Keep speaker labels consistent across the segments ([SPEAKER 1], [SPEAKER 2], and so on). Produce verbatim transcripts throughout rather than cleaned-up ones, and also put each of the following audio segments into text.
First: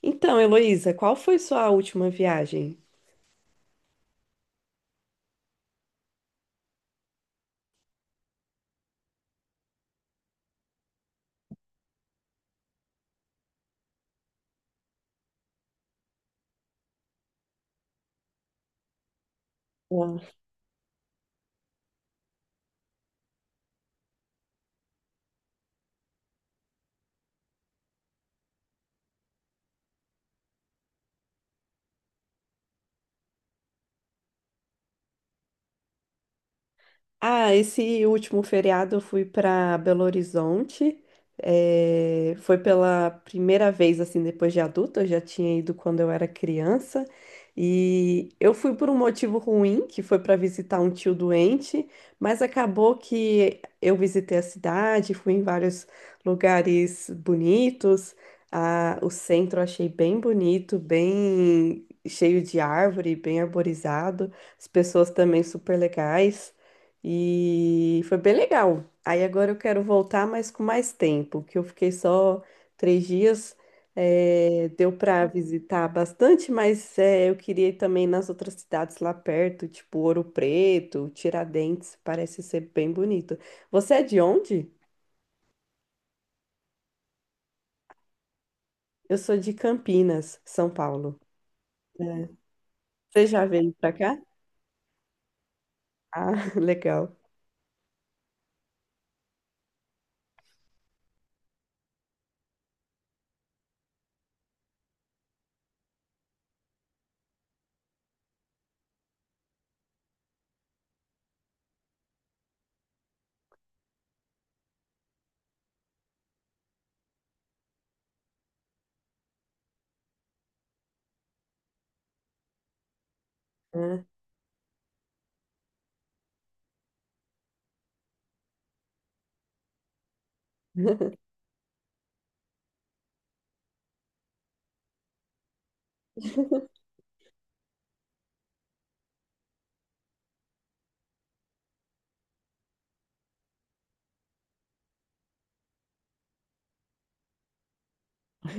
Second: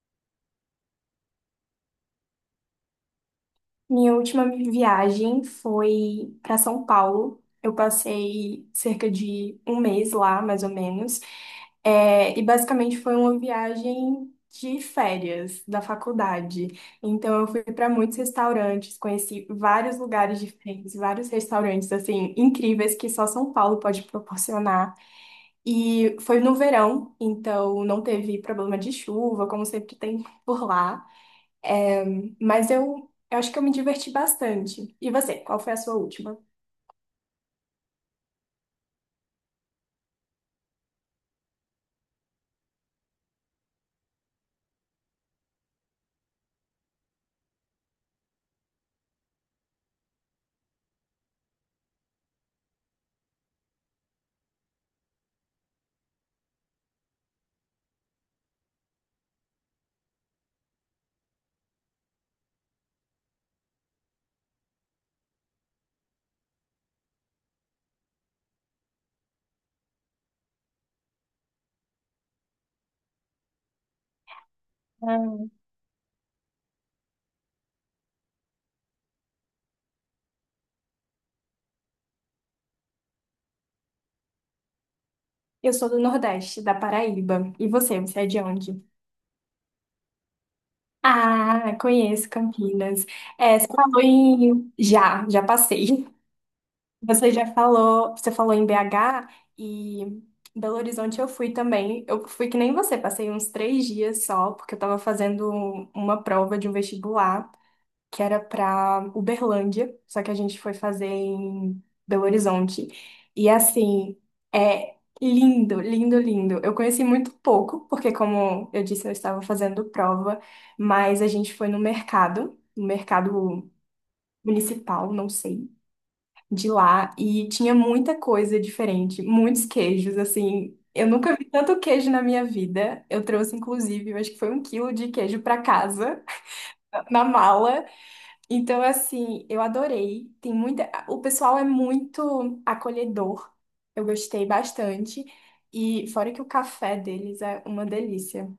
[SPEAKER 1] Então, Heloísa, qual foi sua última viagem?
[SPEAKER 2] Minha última viagem foi para São Paulo. Eu passei cerca de um mês lá, mais ou menos. É, e basicamente foi uma viagem de férias da faculdade. Então eu fui para muitos restaurantes, conheci vários lugares diferentes, vários restaurantes assim incríveis que só São Paulo pode proporcionar. E foi no verão, então não teve problema de chuva, como sempre tem por lá. Mas eu, eu acho que eu me diverti bastante. E você, qual foi a sua última?
[SPEAKER 1] Ah, esse último feriado eu fui para Belo Horizonte. Eh, foi pela primeira vez, assim, depois de adulta. Eu já tinha ido quando eu era criança. E eu fui por um motivo ruim, que foi para visitar um tio doente, mas acabou que eu visitei a cidade, fui em vários lugares bonitos. Ah, o centro eu achei bem bonito, bem cheio de árvore, bem arborizado. As pessoas também super legais. E foi bem legal. Aí agora eu quero voltar, mas com mais tempo, que eu fiquei só três dias. Eh, deu para
[SPEAKER 2] Ah,
[SPEAKER 1] visitar bastante, mas eh, eu queria ir também nas outras cidades lá perto, tipo Ouro Preto, Tiradentes, parece ser bem bonito. Você é de onde?
[SPEAKER 2] eu sou do Nordeste, da Paraíba. E você, você é de onde?
[SPEAKER 1] Eu sou de Campinas, São Paulo.
[SPEAKER 2] Ah,
[SPEAKER 1] É.
[SPEAKER 2] conheço Campinas.
[SPEAKER 1] Você já
[SPEAKER 2] É, você
[SPEAKER 1] veio para
[SPEAKER 2] falou
[SPEAKER 1] cá?
[SPEAKER 2] em. Já, já passei.
[SPEAKER 1] Ah, legal.
[SPEAKER 2] Você já falou, você falou em B H e em Belo Horizonte eu fui também. Eu fui que nem você, passei uns três dias só, porque eu tava fazendo uma prova de um vestibular, que era pra Uberlândia, só que a gente foi fazer em Belo Horizonte. E assim, é lindo, lindo, lindo. Eu conheci muito pouco, porque como eu disse, eu estava fazendo prova, mas a gente foi no mercado, no mercado
[SPEAKER 1] É.
[SPEAKER 2] municipal, não sei, de lá, e tinha muita coisa diferente, muitos queijos, assim. Eu nunca vi tanto queijo na minha vida. Eu trouxe, inclusive, eu acho que foi um quilo de queijo pra casa, na mala. Então, assim, eu adorei. Tem muita. O pessoal é muito acolhedor. Eu gostei bastante. E fora que o café deles é uma delícia.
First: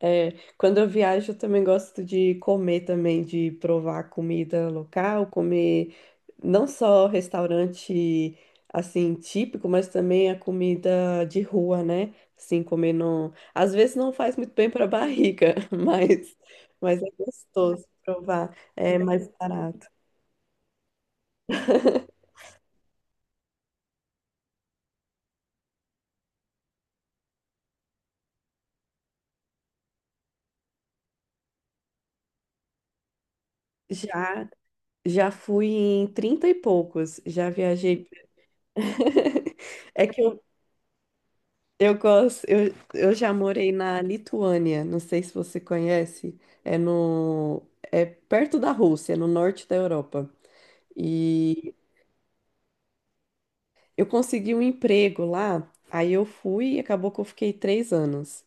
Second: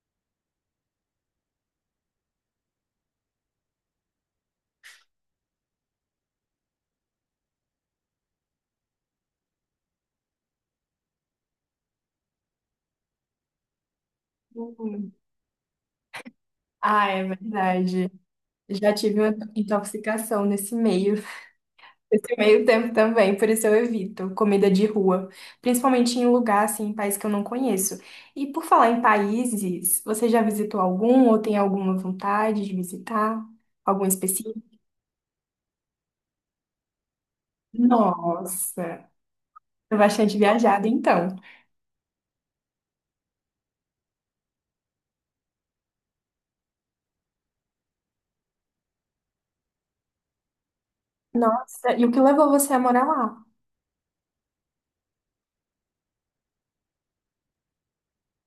[SPEAKER 1] É, quando eu viajo, eu também gosto de comer também, de provar comida local, comer não só restaurante assim típico, mas também a comida de rua, né? Assim, comer não, às vezes não faz muito bem para a
[SPEAKER 2] Hum.
[SPEAKER 1] barriga, mas mas é
[SPEAKER 2] Ah, é
[SPEAKER 1] gostoso
[SPEAKER 2] verdade.
[SPEAKER 1] provar,
[SPEAKER 2] Já
[SPEAKER 1] é
[SPEAKER 2] tive
[SPEAKER 1] mais
[SPEAKER 2] uma
[SPEAKER 1] barato.
[SPEAKER 2] intoxicação nesse meio, nesse meio tempo também, por isso eu evito comida de rua, principalmente em lugar assim, em país que eu não conheço. E por falar em países, você já visitou algum ou tem alguma vontade de visitar? Algum
[SPEAKER 1] Já
[SPEAKER 2] específico?
[SPEAKER 1] já fui em trinta e poucos, já viajei.
[SPEAKER 2] Nossa!
[SPEAKER 1] É que
[SPEAKER 2] Bastante viajada, então.
[SPEAKER 1] Eu gosto, eu, eu já morei na Lituânia, não sei se você conhece, é no, é perto da Rússia, no norte da Europa. E
[SPEAKER 2] Nossa, e o que levou você a morar lá?
[SPEAKER 1] eu consegui um emprego lá, aí eu fui e acabou que eu fiquei três anos.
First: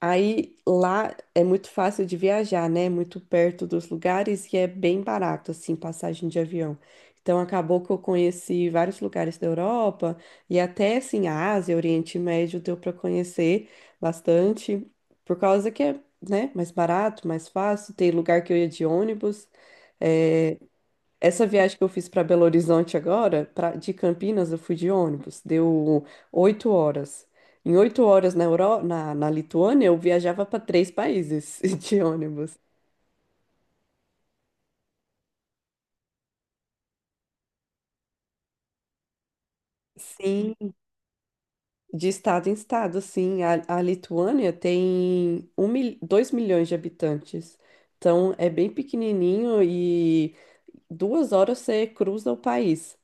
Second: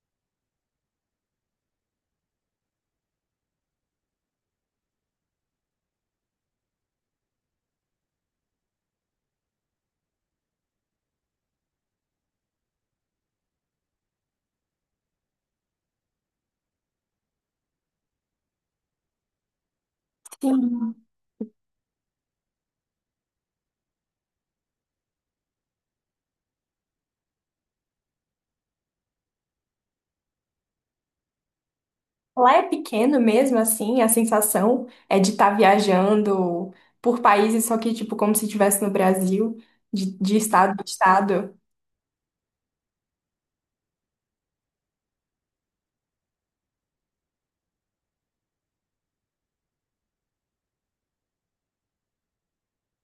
[SPEAKER 1] Aí lá é muito fácil de viajar, né? Muito perto dos lugares e é bem barato, assim, passagem de avião. Então acabou que eu conheci vários lugares da Europa e até assim a Ásia, Oriente Médio deu para conhecer bastante, por causa que é, né, mais barato, mais fácil. Tem lugar que eu ia de ônibus. eh,
[SPEAKER 2] Sim.
[SPEAKER 1] Essa viagem que eu fiz para Belo Horizonte agora, pra- de Campinas, eu fui de ônibus, deu oito horas. Em oito horas na Euro, na, na Lituânia, eu viajava para três países de
[SPEAKER 2] Lá
[SPEAKER 1] ônibus.
[SPEAKER 2] é pequeno mesmo, assim, a sensação é de estar viajando por países, só que, tipo, como se estivesse no Brasil, de, de
[SPEAKER 1] Sim,
[SPEAKER 2] estado em estado.
[SPEAKER 1] de estado em estado, sim. A, a Lituânia tem um, mil- dois milhões de habitantes. Então é bem pequenininho e duas horas você cruza o país.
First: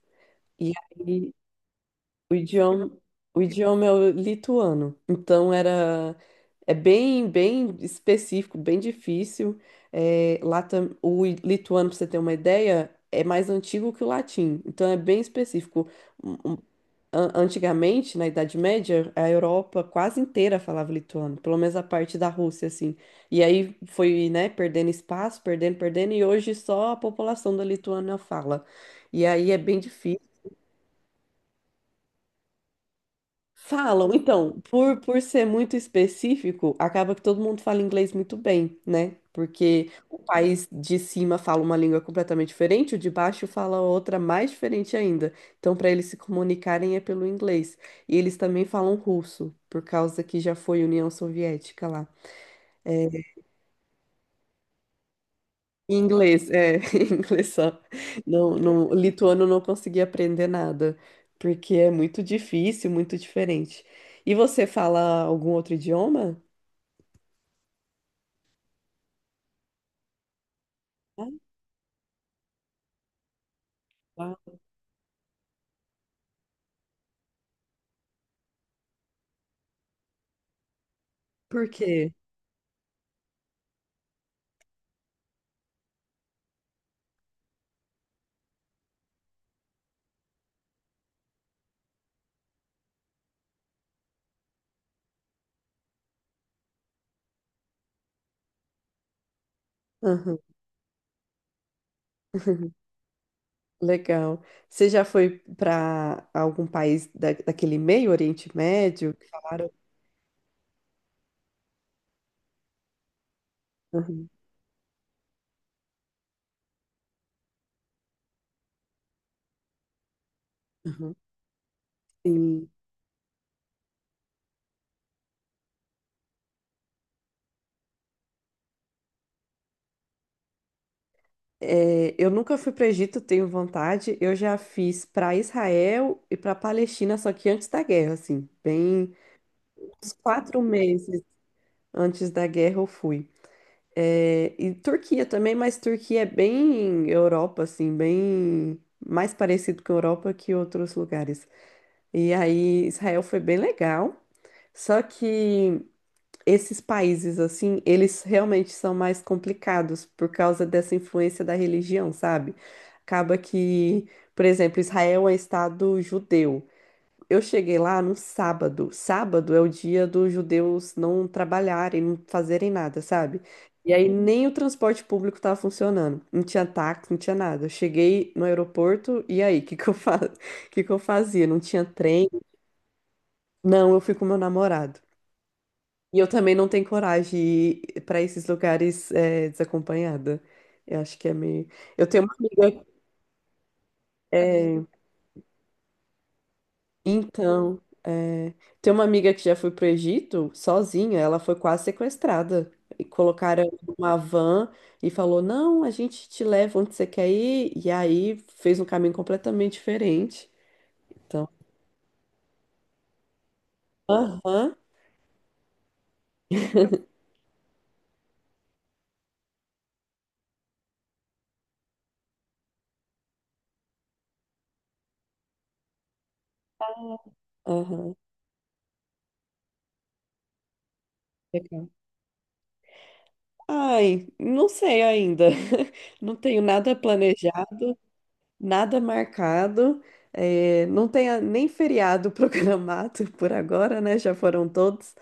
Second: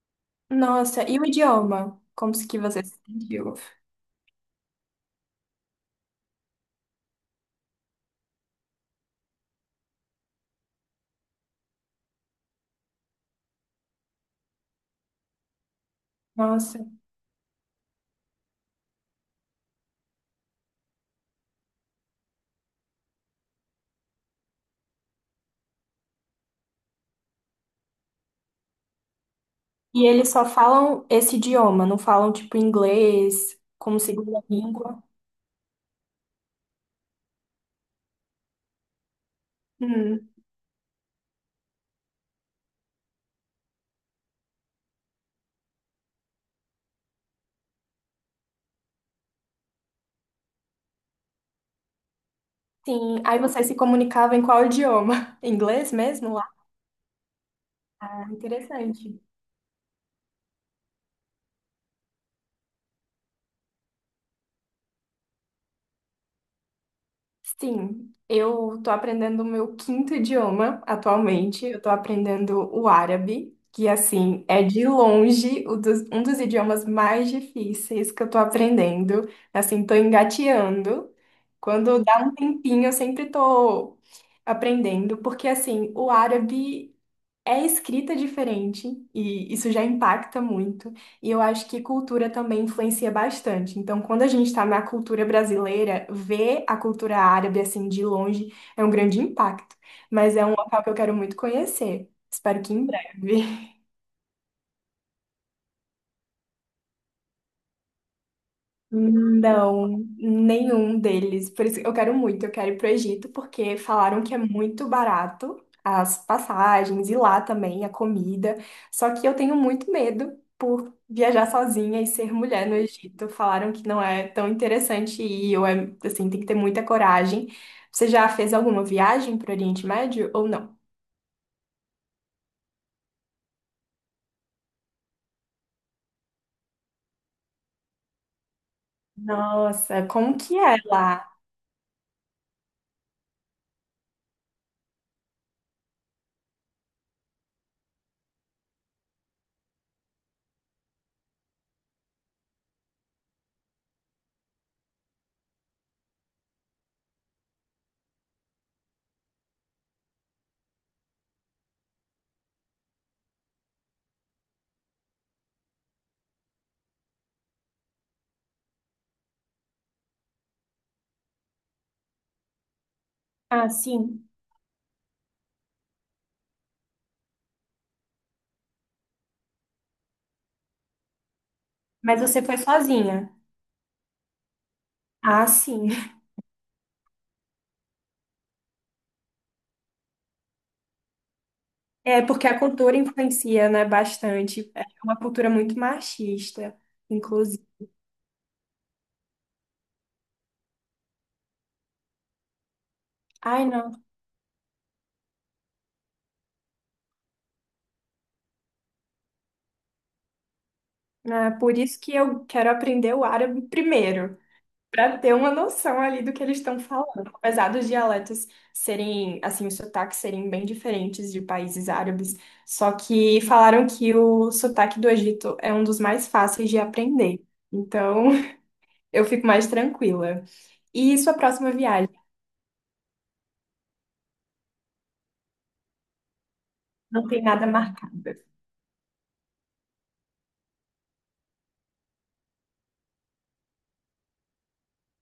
[SPEAKER 1] E
[SPEAKER 2] Nossa, e o
[SPEAKER 1] aí
[SPEAKER 2] idioma? Como
[SPEAKER 1] O
[SPEAKER 2] se que você
[SPEAKER 1] idioma,
[SPEAKER 2] se
[SPEAKER 1] o
[SPEAKER 2] sentiu?
[SPEAKER 1] idioma é o lituano. Então era é bem bem específico, bem difícil. É, lá tam- o i- lituano, para você ter uma ideia, é mais antigo que o latim. Então é bem específico. Um- um-
[SPEAKER 2] Nossa.
[SPEAKER 1] an- Antigamente, na Idade Média, a Europa quase inteira falava lituano, pelo menos a parte da Rússia, assim. E aí foi, né, perdendo espaço, perdendo, perdendo, e hoje só a população da Lituânia fala. E aí é bem
[SPEAKER 2] E
[SPEAKER 1] difícil.
[SPEAKER 2] eles só falam esse idioma, não falam, tipo, inglês como
[SPEAKER 1] Falam,
[SPEAKER 2] segunda
[SPEAKER 1] então, por,
[SPEAKER 2] língua?
[SPEAKER 1] por ser muito específico, acaba que todo mundo fala inglês muito bem, né? Porque o
[SPEAKER 2] Hum,
[SPEAKER 1] país de cima fala uma língua completamente diferente, o de baixo fala outra mais diferente ainda. Então, para eles se comunicarem é pelo inglês. E eles também falam russo, por causa que já foi União Soviética lá. É,
[SPEAKER 2] sim. Aí você se comunicava em qual idioma? Inglês mesmo lá?
[SPEAKER 1] inglês, é, inglês só.
[SPEAKER 2] Ah,
[SPEAKER 1] Não, não, o
[SPEAKER 2] interessante.
[SPEAKER 1] lituano não conseguia aprender nada, porque é muito difícil, muito diferente. E você fala algum outro idioma?
[SPEAKER 2] Sim, eu tô aprendendo o meu quinto idioma
[SPEAKER 1] Ah,
[SPEAKER 2] atualmente. Eu tô aprendendo o árabe, que assim
[SPEAKER 1] uau.
[SPEAKER 2] é de longe o dos- um dos idiomas mais difíceis que eu tô aprendendo. Assim, tô engateando.
[SPEAKER 1] Por
[SPEAKER 2] Quando
[SPEAKER 1] quê?
[SPEAKER 2] dá um tempinho, eu sempre tô aprendendo, porque assim, o árabe é escrita diferente e isso já impacta muito. E eu acho que cultura também influencia bastante. Então, quando a gente está na cultura brasileira, ver a cultura árabe assim de longe é um grande impacto. Mas
[SPEAKER 1] Aham.
[SPEAKER 2] é um local que eu quero muito conhecer. Espero que em breve.
[SPEAKER 1] Legal. Você já foi para algum país da, daquele meio Oriente Médio? Que falaram.
[SPEAKER 2] Não, nenhum deles. Por isso que eu quero muito, eu quero ir para Egito, porque falaram
[SPEAKER 1] Aham,
[SPEAKER 2] que é muito barato as passagens e lá também a comida. Só que eu tenho muito medo por
[SPEAKER 1] aham.
[SPEAKER 2] viajar sozinha e ser mulher
[SPEAKER 1] Sim.
[SPEAKER 2] no Egito. Falaram que não é tão interessante ir, ou é, assim, tem que ter muita coragem. Você já fez alguma viagem pro Oriente Médio ou não?
[SPEAKER 1] É, eu nunca fui para Egito, tenho vontade. Eu já fiz para Israel e para Palestina, só que antes da guerra, assim, bem
[SPEAKER 2] Nossa,
[SPEAKER 1] uns
[SPEAKER 2] como que
[SPEAKER 1] quatro
[SPEAKER 2] é
[SPEAKER 1] meses
[SPEAKER 2] lá?
[SPEAKER 1] antes da guerra eu fui. É, e Turquia também, mas Turquia é bem Europa, assim, bem mais parecido com a Europa que outros lugares. E aí Israel foi bem legal. Só que esses países, assim, eles realmente são mais complicados por causa dessa influência da religião, sabe? Acaba que, por exemplo, Israel é estado judeu. Eu cheguei lá no sábado. Sábado é o dia dos judeus não trabalharem, não fazerem nada, sabe?
[SPEAKER 2] Ah,
[SPEAKER 1] E aí
[SPEAKER 2] sim.
[SPEAKER 1] nem o transporte público estava funcionando. Não tinha táxi, não tinha nada. Eu cheguei no aeroporto e aí, o que que eu fa... que que eu fazia? Não tinha
[SPEAKER 2] Mas
[SPEAKER 1] trem.
[SPEAKER 2] você foi sozinha.
[SPEAKER 1] Não, eu fui com meu namorado.
[SPEAKER 2] Ah, sim.
[SPEAKER 1] E eu também não tenho coragem de ir para esses lugares é, desacompanhada. Eu acho que é meio. Eu
[SPEAKER 2] É,
[SPEAKER 1] tenho uma
[SPEAKER 2] porque a
[SPEAKER 1] amiga.
[SPEAKER 2] cultura influencia, né, bastante.
[SPEAKER 1] é,
[SPEAKER 2] É uma cultura muito machista, inclusive.
[SPEAKER 1] Então, é, tem uma amiga que já foi para o Egito sozinha. Ela foi quase sequestrada. E colocaram
[SPEAKER 2] Ai,
[SPEAKER 1] ela
[SPEAKER 2] não.
[SPEAKER 1] numa van e falou: Não, a gente te leva onde você quer ir. E aí fez um caminho completamente diferente. Então,
[SPEAKER 2] É por isso que eu quero aprender o árabe primeiro,
[SPEAKER 1] aham,
[SPEAKER 2] para ter uma noção ali do que eles estão falando. Apesar dos dialetos serem, assim, os sotaques serem bem diferentes de países árabes, só que falaram que o sotaque do Egito é um dos mais fáceis de aprender.
[SPEAKER 1] aham.
[SPEAKER 2] Então, eu fico mais tranquila. E sua próxima
[SPEAKER 1] Legal.
[SPEAKER 2] viagem?
[SPEAKER 1] Ai, não sei ainda. Não tenho nada
[SPEAKER 2] Não tem nada
[SPEAKER 1] planejado.
[SPEAKER 2] marcado.
[SPEAKER 1] Nada marcado, eh, não tem a- nem feriado programado por agora, né? Já foram todos.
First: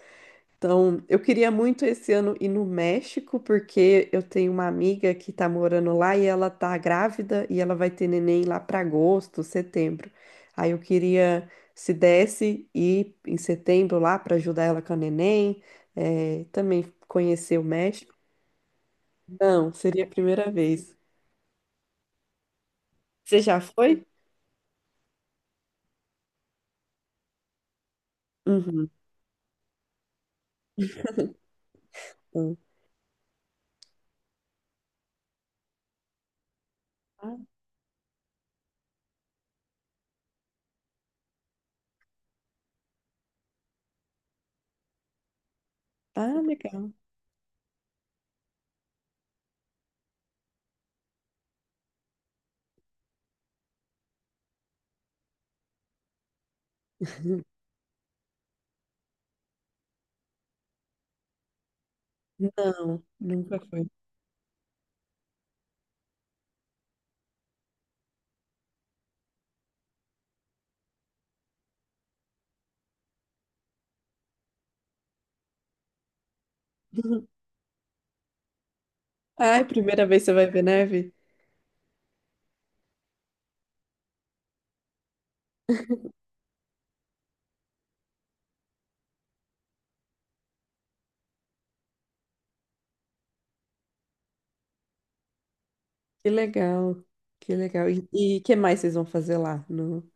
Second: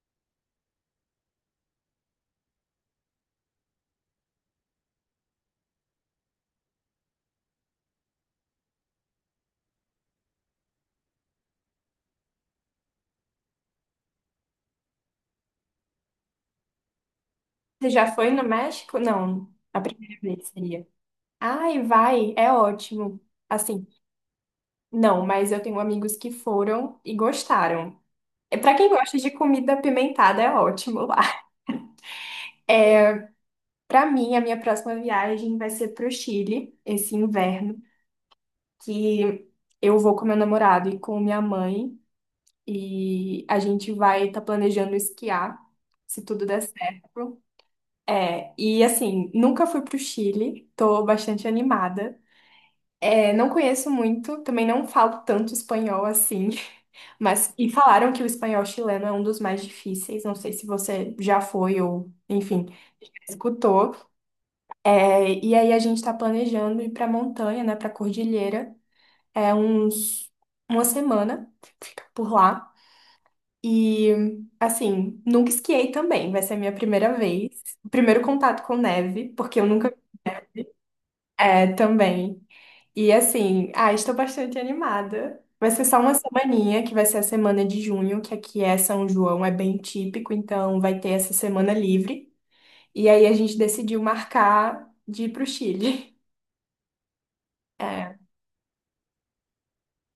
[SPEAKER 1] Então, eu queria muito esse ano ir no México, porque eu tenho uma amiga que tá morando lá e ela tá grávida e ela vai ter neném lá para agosto, setembro. Aí eu queria, se desse, ir em setembro lá para ajudar ela com a neném, eh, também conhecer o
[SPEAKER 2] Você já
[SPEAKER 1] México.
[SPEAKER 2] foi no México? Não,
[SPEAKER 1] Não,
[SPEAKER 2] a
[SPEAKER 1] seria a
[SPEAKER 2] primeira vez
[SPEAKER 1] primeira
[SPEAKER 2] seria.
[SPEAKER 1] vez.
[SPEAKER 2] Ai, vai, é ótimo.
[SPEAKER 1] Você já
[SPEAKER 2] Assim,
[SPEAKER 1] foi?
[SPEAKER 2] não, mas eu tenho amigos que foram e gostaram. É para
[SPEAKER 1] Uhum.
[SPEAKER 2] quem gosta de comida apimentada, é ótimo lá. É, para mim, a minha próxima viagem vai ser pro Chile esse
[SPEAKER 1] Ah,
[SPEAKER 2] inverno, que eu vou com meu namorado e com minha mãe e a gente vai estar planejando esquiar, se
[SPEAKER 1] ah,
[SPEAKER 2] tudo der
[SPEAKER 1] legal.
[SPEAKER 2] certo. É, e assim, nunca fui pro Chile, tô bastante animada. É, não conheço muito, também não falo tanto espanhol assim, mas e falaram que o espanhol chileno é um dos mais difíceis. Não sei se você já foi ou, enfim,
[SPEAKER 1] Não, nunca foi.
[SPEAKER 2] escutou. É, e aí a gente está planejando ir para montanha, né, para cordilheira, é uns uma semana fica por lá. E assim, nunca esquiei também, vai ser a minha primeira vez, primeiro contato com neve, porque
[SPEAKER 1] Ai,
[SPEAKER 2] eu nunca
[SPEAKER 1] primeira vez você vai ver neve?
[SPEAKER 2] é também. E assim, ah, estou bastante animada. Vai ser só uma semaninha, que vai ser a semana de junho, que aqui é São João, é bem típico, então vai ter essa semana livre. E aí a gente decidiu marcar de ir pro Chile.
[SPEAKER 1] Que legal, que legal.
[SPEAKER 2] É.
[SPEAKER 1] E o que mais vocês vão fazer lá, no,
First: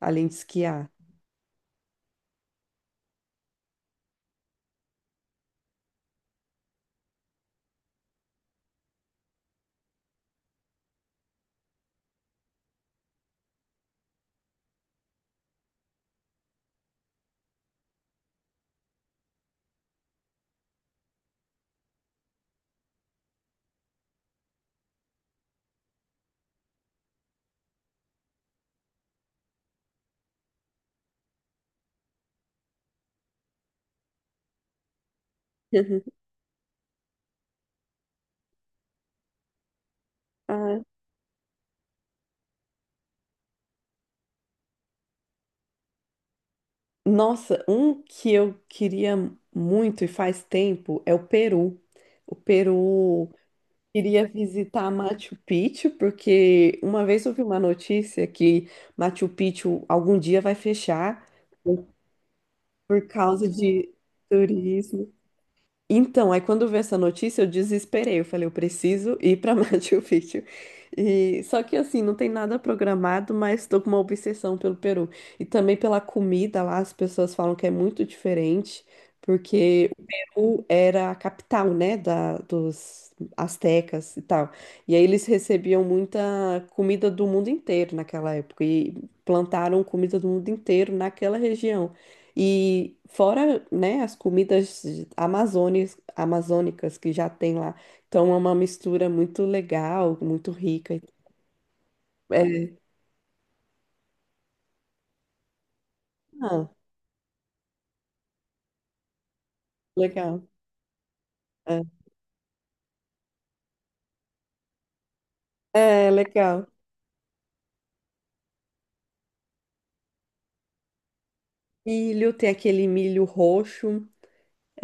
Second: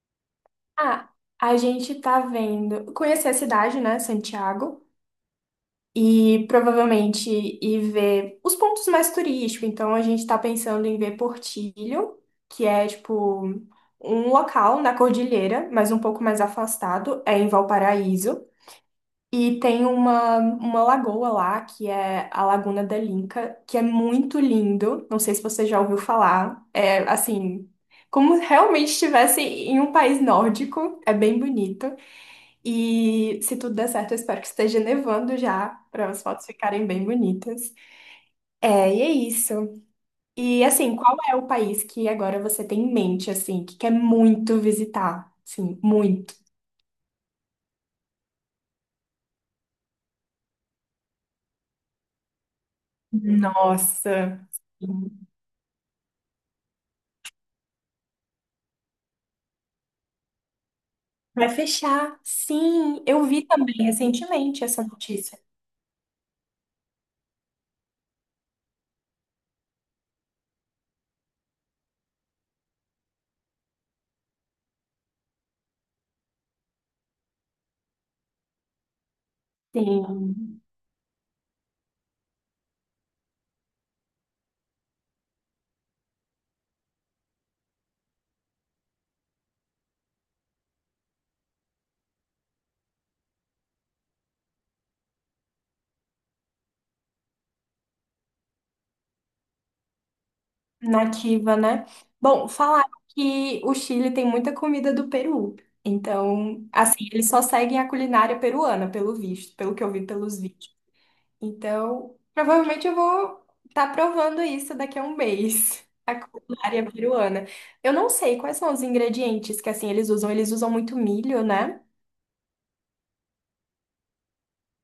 [SPEAKER 1] além de esquiar?
[SPEAKER 2] Ah, a gente tá vendo. Conhecer a cidade, né? Santiago, e provavelmente ir ver os pontos mais turísticos. Então, a gente está pensando em ver Portillo, que é tipo um local na cordilheira, mas um pouco mais afastado, é em Valparaíso. E tem uma, uma lagoa lá, que é a Laguna da Linca, que é muito lindo. Não sei se você já ouviu falar. É assim, como realmente estivesse em um país nórdico, é bem bonito. E se tudo der certo, eu espero que esteja nevando já, para as fotos ficarem bem bonitas. É, e é isso. E
[SPEAKER 1] Ah,
[SPEAKER 2] assim, qual é o país que agora você tem em mente, assim, que quer muito visitar? Sim, muito.
[SPEAKER 1] nossa, um que eu queria muito e faz tempo é o Peru. O Peru queria
[SPEAKER 2] Nossa.
[SPEAKER 1] visitar Machu Picchu, porque uma vez eu vi uma notícia que Machu Picchu algum dia vai fechar
[SPEAKER 2] Vai
[SPEAKER 1] por
[SPEAKER 2] fechar. Sim,
[SPEAKER 1] por
[SPEAKER 2] eu vi
[SPEAKER 1] causa
[SPEAKER 2] também
[SPEAKER 1] de
[SPEAKER 2] recentemente essa
[SPEAKER 1] turismo.
[SPEAKER 2] notícia.
[SPEAKER 1] Então, aí quando eu vi essa notícia, eu desesperei. Eu falei, eu preciso ir para Machu Picchu. E só que assim, não tem nada programado, mas estou com uma obsessão pelo Peru. E também pela comida lá, as pessoas falam que é muito diferente, porque o
[SPEAKER 2] Tem
[SPEAKER 1] Peru era a capital, né, da, dos astecas e tal. E aí eles recebiam muita comida do mundo inteiro naquela época e plantaram comida do mundo inteiro naquela região. E fora, né, as comidas amazônicas, amazônicas que já tem lá. Então é uma mistura muito legal, muito rica.
[SPEAKER 2] nativa, né? Bom,
[SPEAKER 1] É,
[SPEAKER 2] falaram que o Chile tem muita comida do Peru. Então,
[SPEAKER 1] ah,
[SPEAKER 2] assim, eles só seguem a culinária peruana, pelo visto, pelo que eu vi pelos
[SPEAKER 1] legal.
[SPEAKER 2] vídeos.
[SPEAKER 1] É,
[SPEAKER 2] Então, provavelmente eu vou estar provando isso daqui a um mês,
[SPEAKER 1] é
[SPEAKER 2] a
[SPEAKER 1] legal.
[SPEAKER 2] culinária peruana. Eu não sei quais são os ingredientes que, assim, eles usam. Eles usam muito milho, né?
[SPEAKER 1] Milho, tem aquele milho roxo.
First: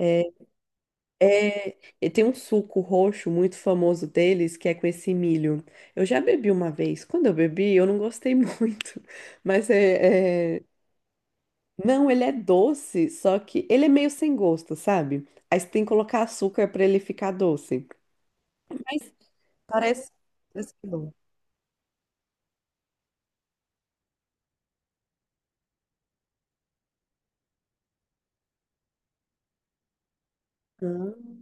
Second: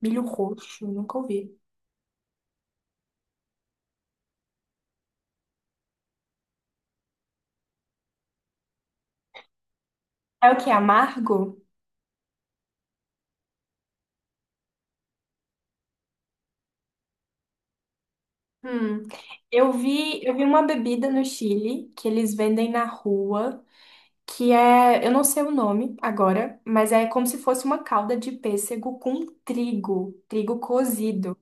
[SPEAKER 2] Milho roxo, nunca ouvi.
[SPEAKER 1] É, e tem um suco roxo muito famoso deles, que é com esse milho. Eu já bebi uma vez. Quando eu bebi, eu não gostei muito, mas
[SPEAKER 2] É o
[SPEAKER 1] é, é
[SPEAKER 2] que? Amargo?
[SPEAKER 1] Não, ele é doce, só que ele é meio sem gosto, sabe? Aí você tem que colocar açúcar pra ele ficar doce.
[SPEAKER 2] Hum,
[SPEAKER 1] Mas
[SPEAKER 2] eu
[SPEAKER 1] parece,
[SPEAKER 2] vi, eu vi uma
[SPEAKER 1] parece que
[SPEAKER 2] bebida
[SPEAKER 1] não.
[SPEAKER 2] no Chile que eles vendem na rua, que é, eu não sei o nome agora, mas é como se fosse uma calda de pêssego com trigo, trigo
[SPEAKER 1] Ah.
[SPEAKER 2] cozido.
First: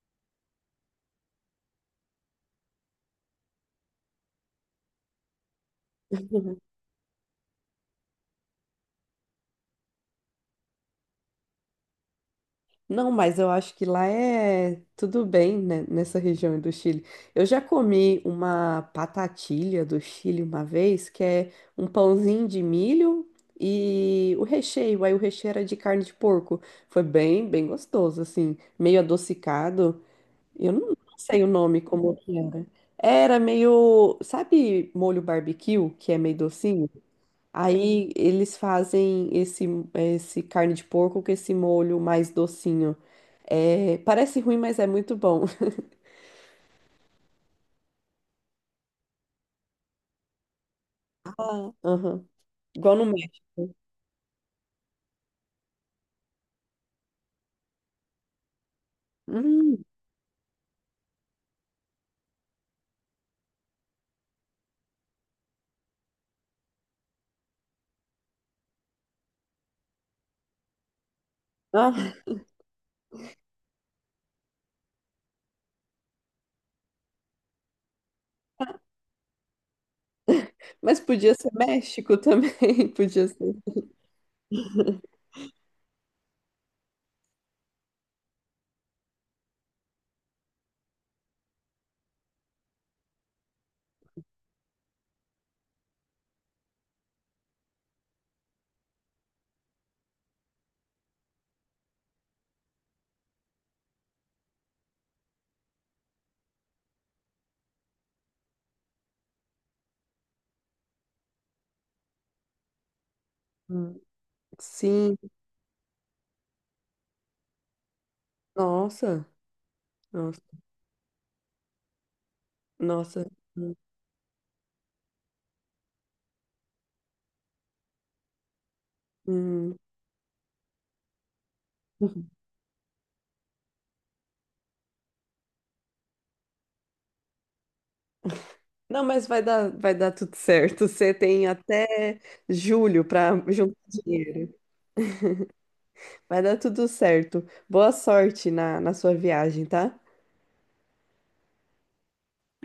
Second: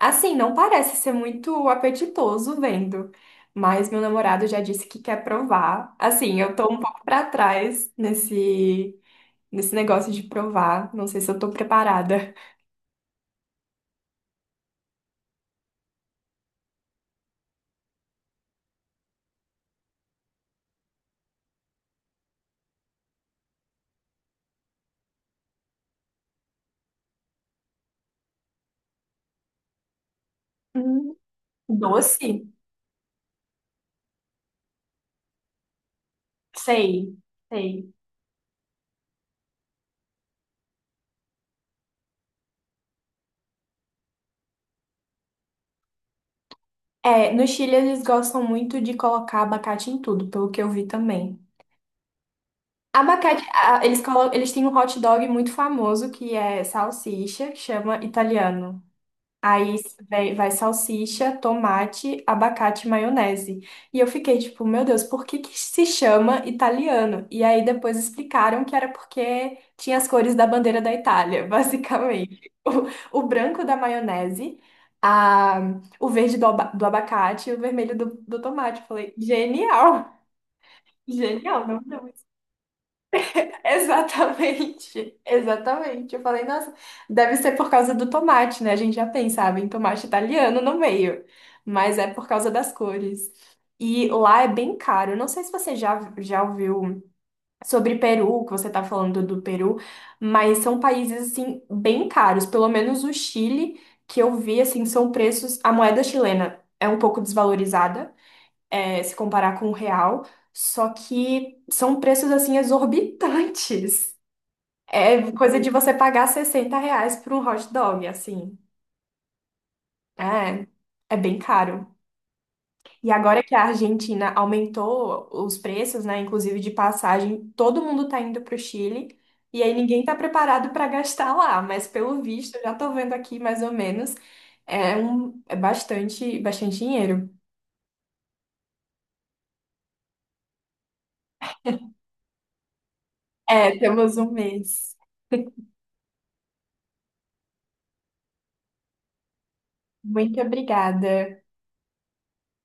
[SPEAKER 2] Assim, não parece ser muito apetitoso vendo, mas meu namorado já disse que quer provar. Assim, eu tô um pouco pra trás nesse nesse negócio de provar, não sei se eu tô preparada.
[SPEAKER 1] Não, mas eu acho que lá é tudo bem, né, nessa região do Chile. Eu já comi uma patatilha do Chile uma vez, que é um pãozinho de milho e o recheio. Aí o recheio era de carne de porco. Foi bem, bem gostoso, assim, meio adocicado. Eu não
[SPEAKER 2] Hum.
[SPEAKER 1] não sei o nome como que
[SPEAKER 2] Doce?
[SPEAKER 1] era. Era meio, sabe, molho barbecue, que é meio docinho?
[SPEAKER 2] Sei, sei.
[SPEAKER 1] Aí eles fazem esse, esse carne de porco com esse molho mais docinho. É, parece ruim, mas é muito bom.
[SPEAKER 2] É, no Chile eles gostam muito de colocar abacate em tudo, pelo que eu vi também.
[SPEAKER 1] Ah, aham. Igual no
[SPEAKER 2] Abacate.
[SPEAKER 1] México.
[SPEAKER 2] A- eles, colo- eles têm um hot dog muito famoso que é salsicha, que chama italiano. Aí
[SPEAKER 1] Hum,
[SPEAKER 2] vai, vai salsicha, tomate, abacate, e maionese. E eu fiquei tipo, meu Deus, por que que se chama italiano? E aí depois explicaram que era porque tinha as cores da bandeira da Itália,
[SPEAKER 1] ah,
[SPEAKER 2] basicamente. O, o branco da maionese, a, o verde do, aba- do abacate e o vermelho do, do tomate. Eu falei, genial!
[SPEAKER 1] mas podia ser
[SPEAKER 2] Genial, não?
[SPEAKER 1] México também, podia ser.
[SPEAKER 2] Exatamente, exatamente. Eu falei, nossa, deve ser por causa do tomate, né? A gente já pensava em tomate italiano no meio, mas é por causa das cores. E lá é bem caro. Eu não sei se você já, já ouviu sobre Peru, que você está falando do Peru, mas são países, assim, bem caros. Pelo menos o Chile, que eu vi, assim, são preços. A moeda chilena é um pouco desvalorizada, eh, se comparar com o real, só que são preços, assim,
[SPEAKER 1] Hum.
[SPEAKER 2] exorbitantes.
[SPEAKER 1] Sim,
[SPEAKER 2] É coisa de você pagar sessenta reais por um hot dog, assim.
[SPEAKER 1] nossa, nossa,
[SPEAKER 2] É, é bem caro. E
[SPEAKER 1] nossa.
[SPEAKER 2] agora que a Argentina aumentou os preços, né, inclusive de passagem, todo mundo tá indo pro Chile. E aí
[SPEAKER 1] Hum.
[SPEAKER 2] ninguém tá preparado para gastar lá, mas pelo visto, eu já tô vendo aqui mais ou menos, é um, é bastante, bastante dinheiro.
[SPEAKER 1] Não, mas vai dar, vai dar tudo certo. Você tem até julho para juntar
[SPEAKER 2] É, temos um
[SPEAKER 1] dinheiro.
[SPEAKER 2] mês.
[SPEAKER 1] Vai dar tudo certo. Boa sorte na, na sua viagem, tá?
[SPEAKER 2] Muito obrigada.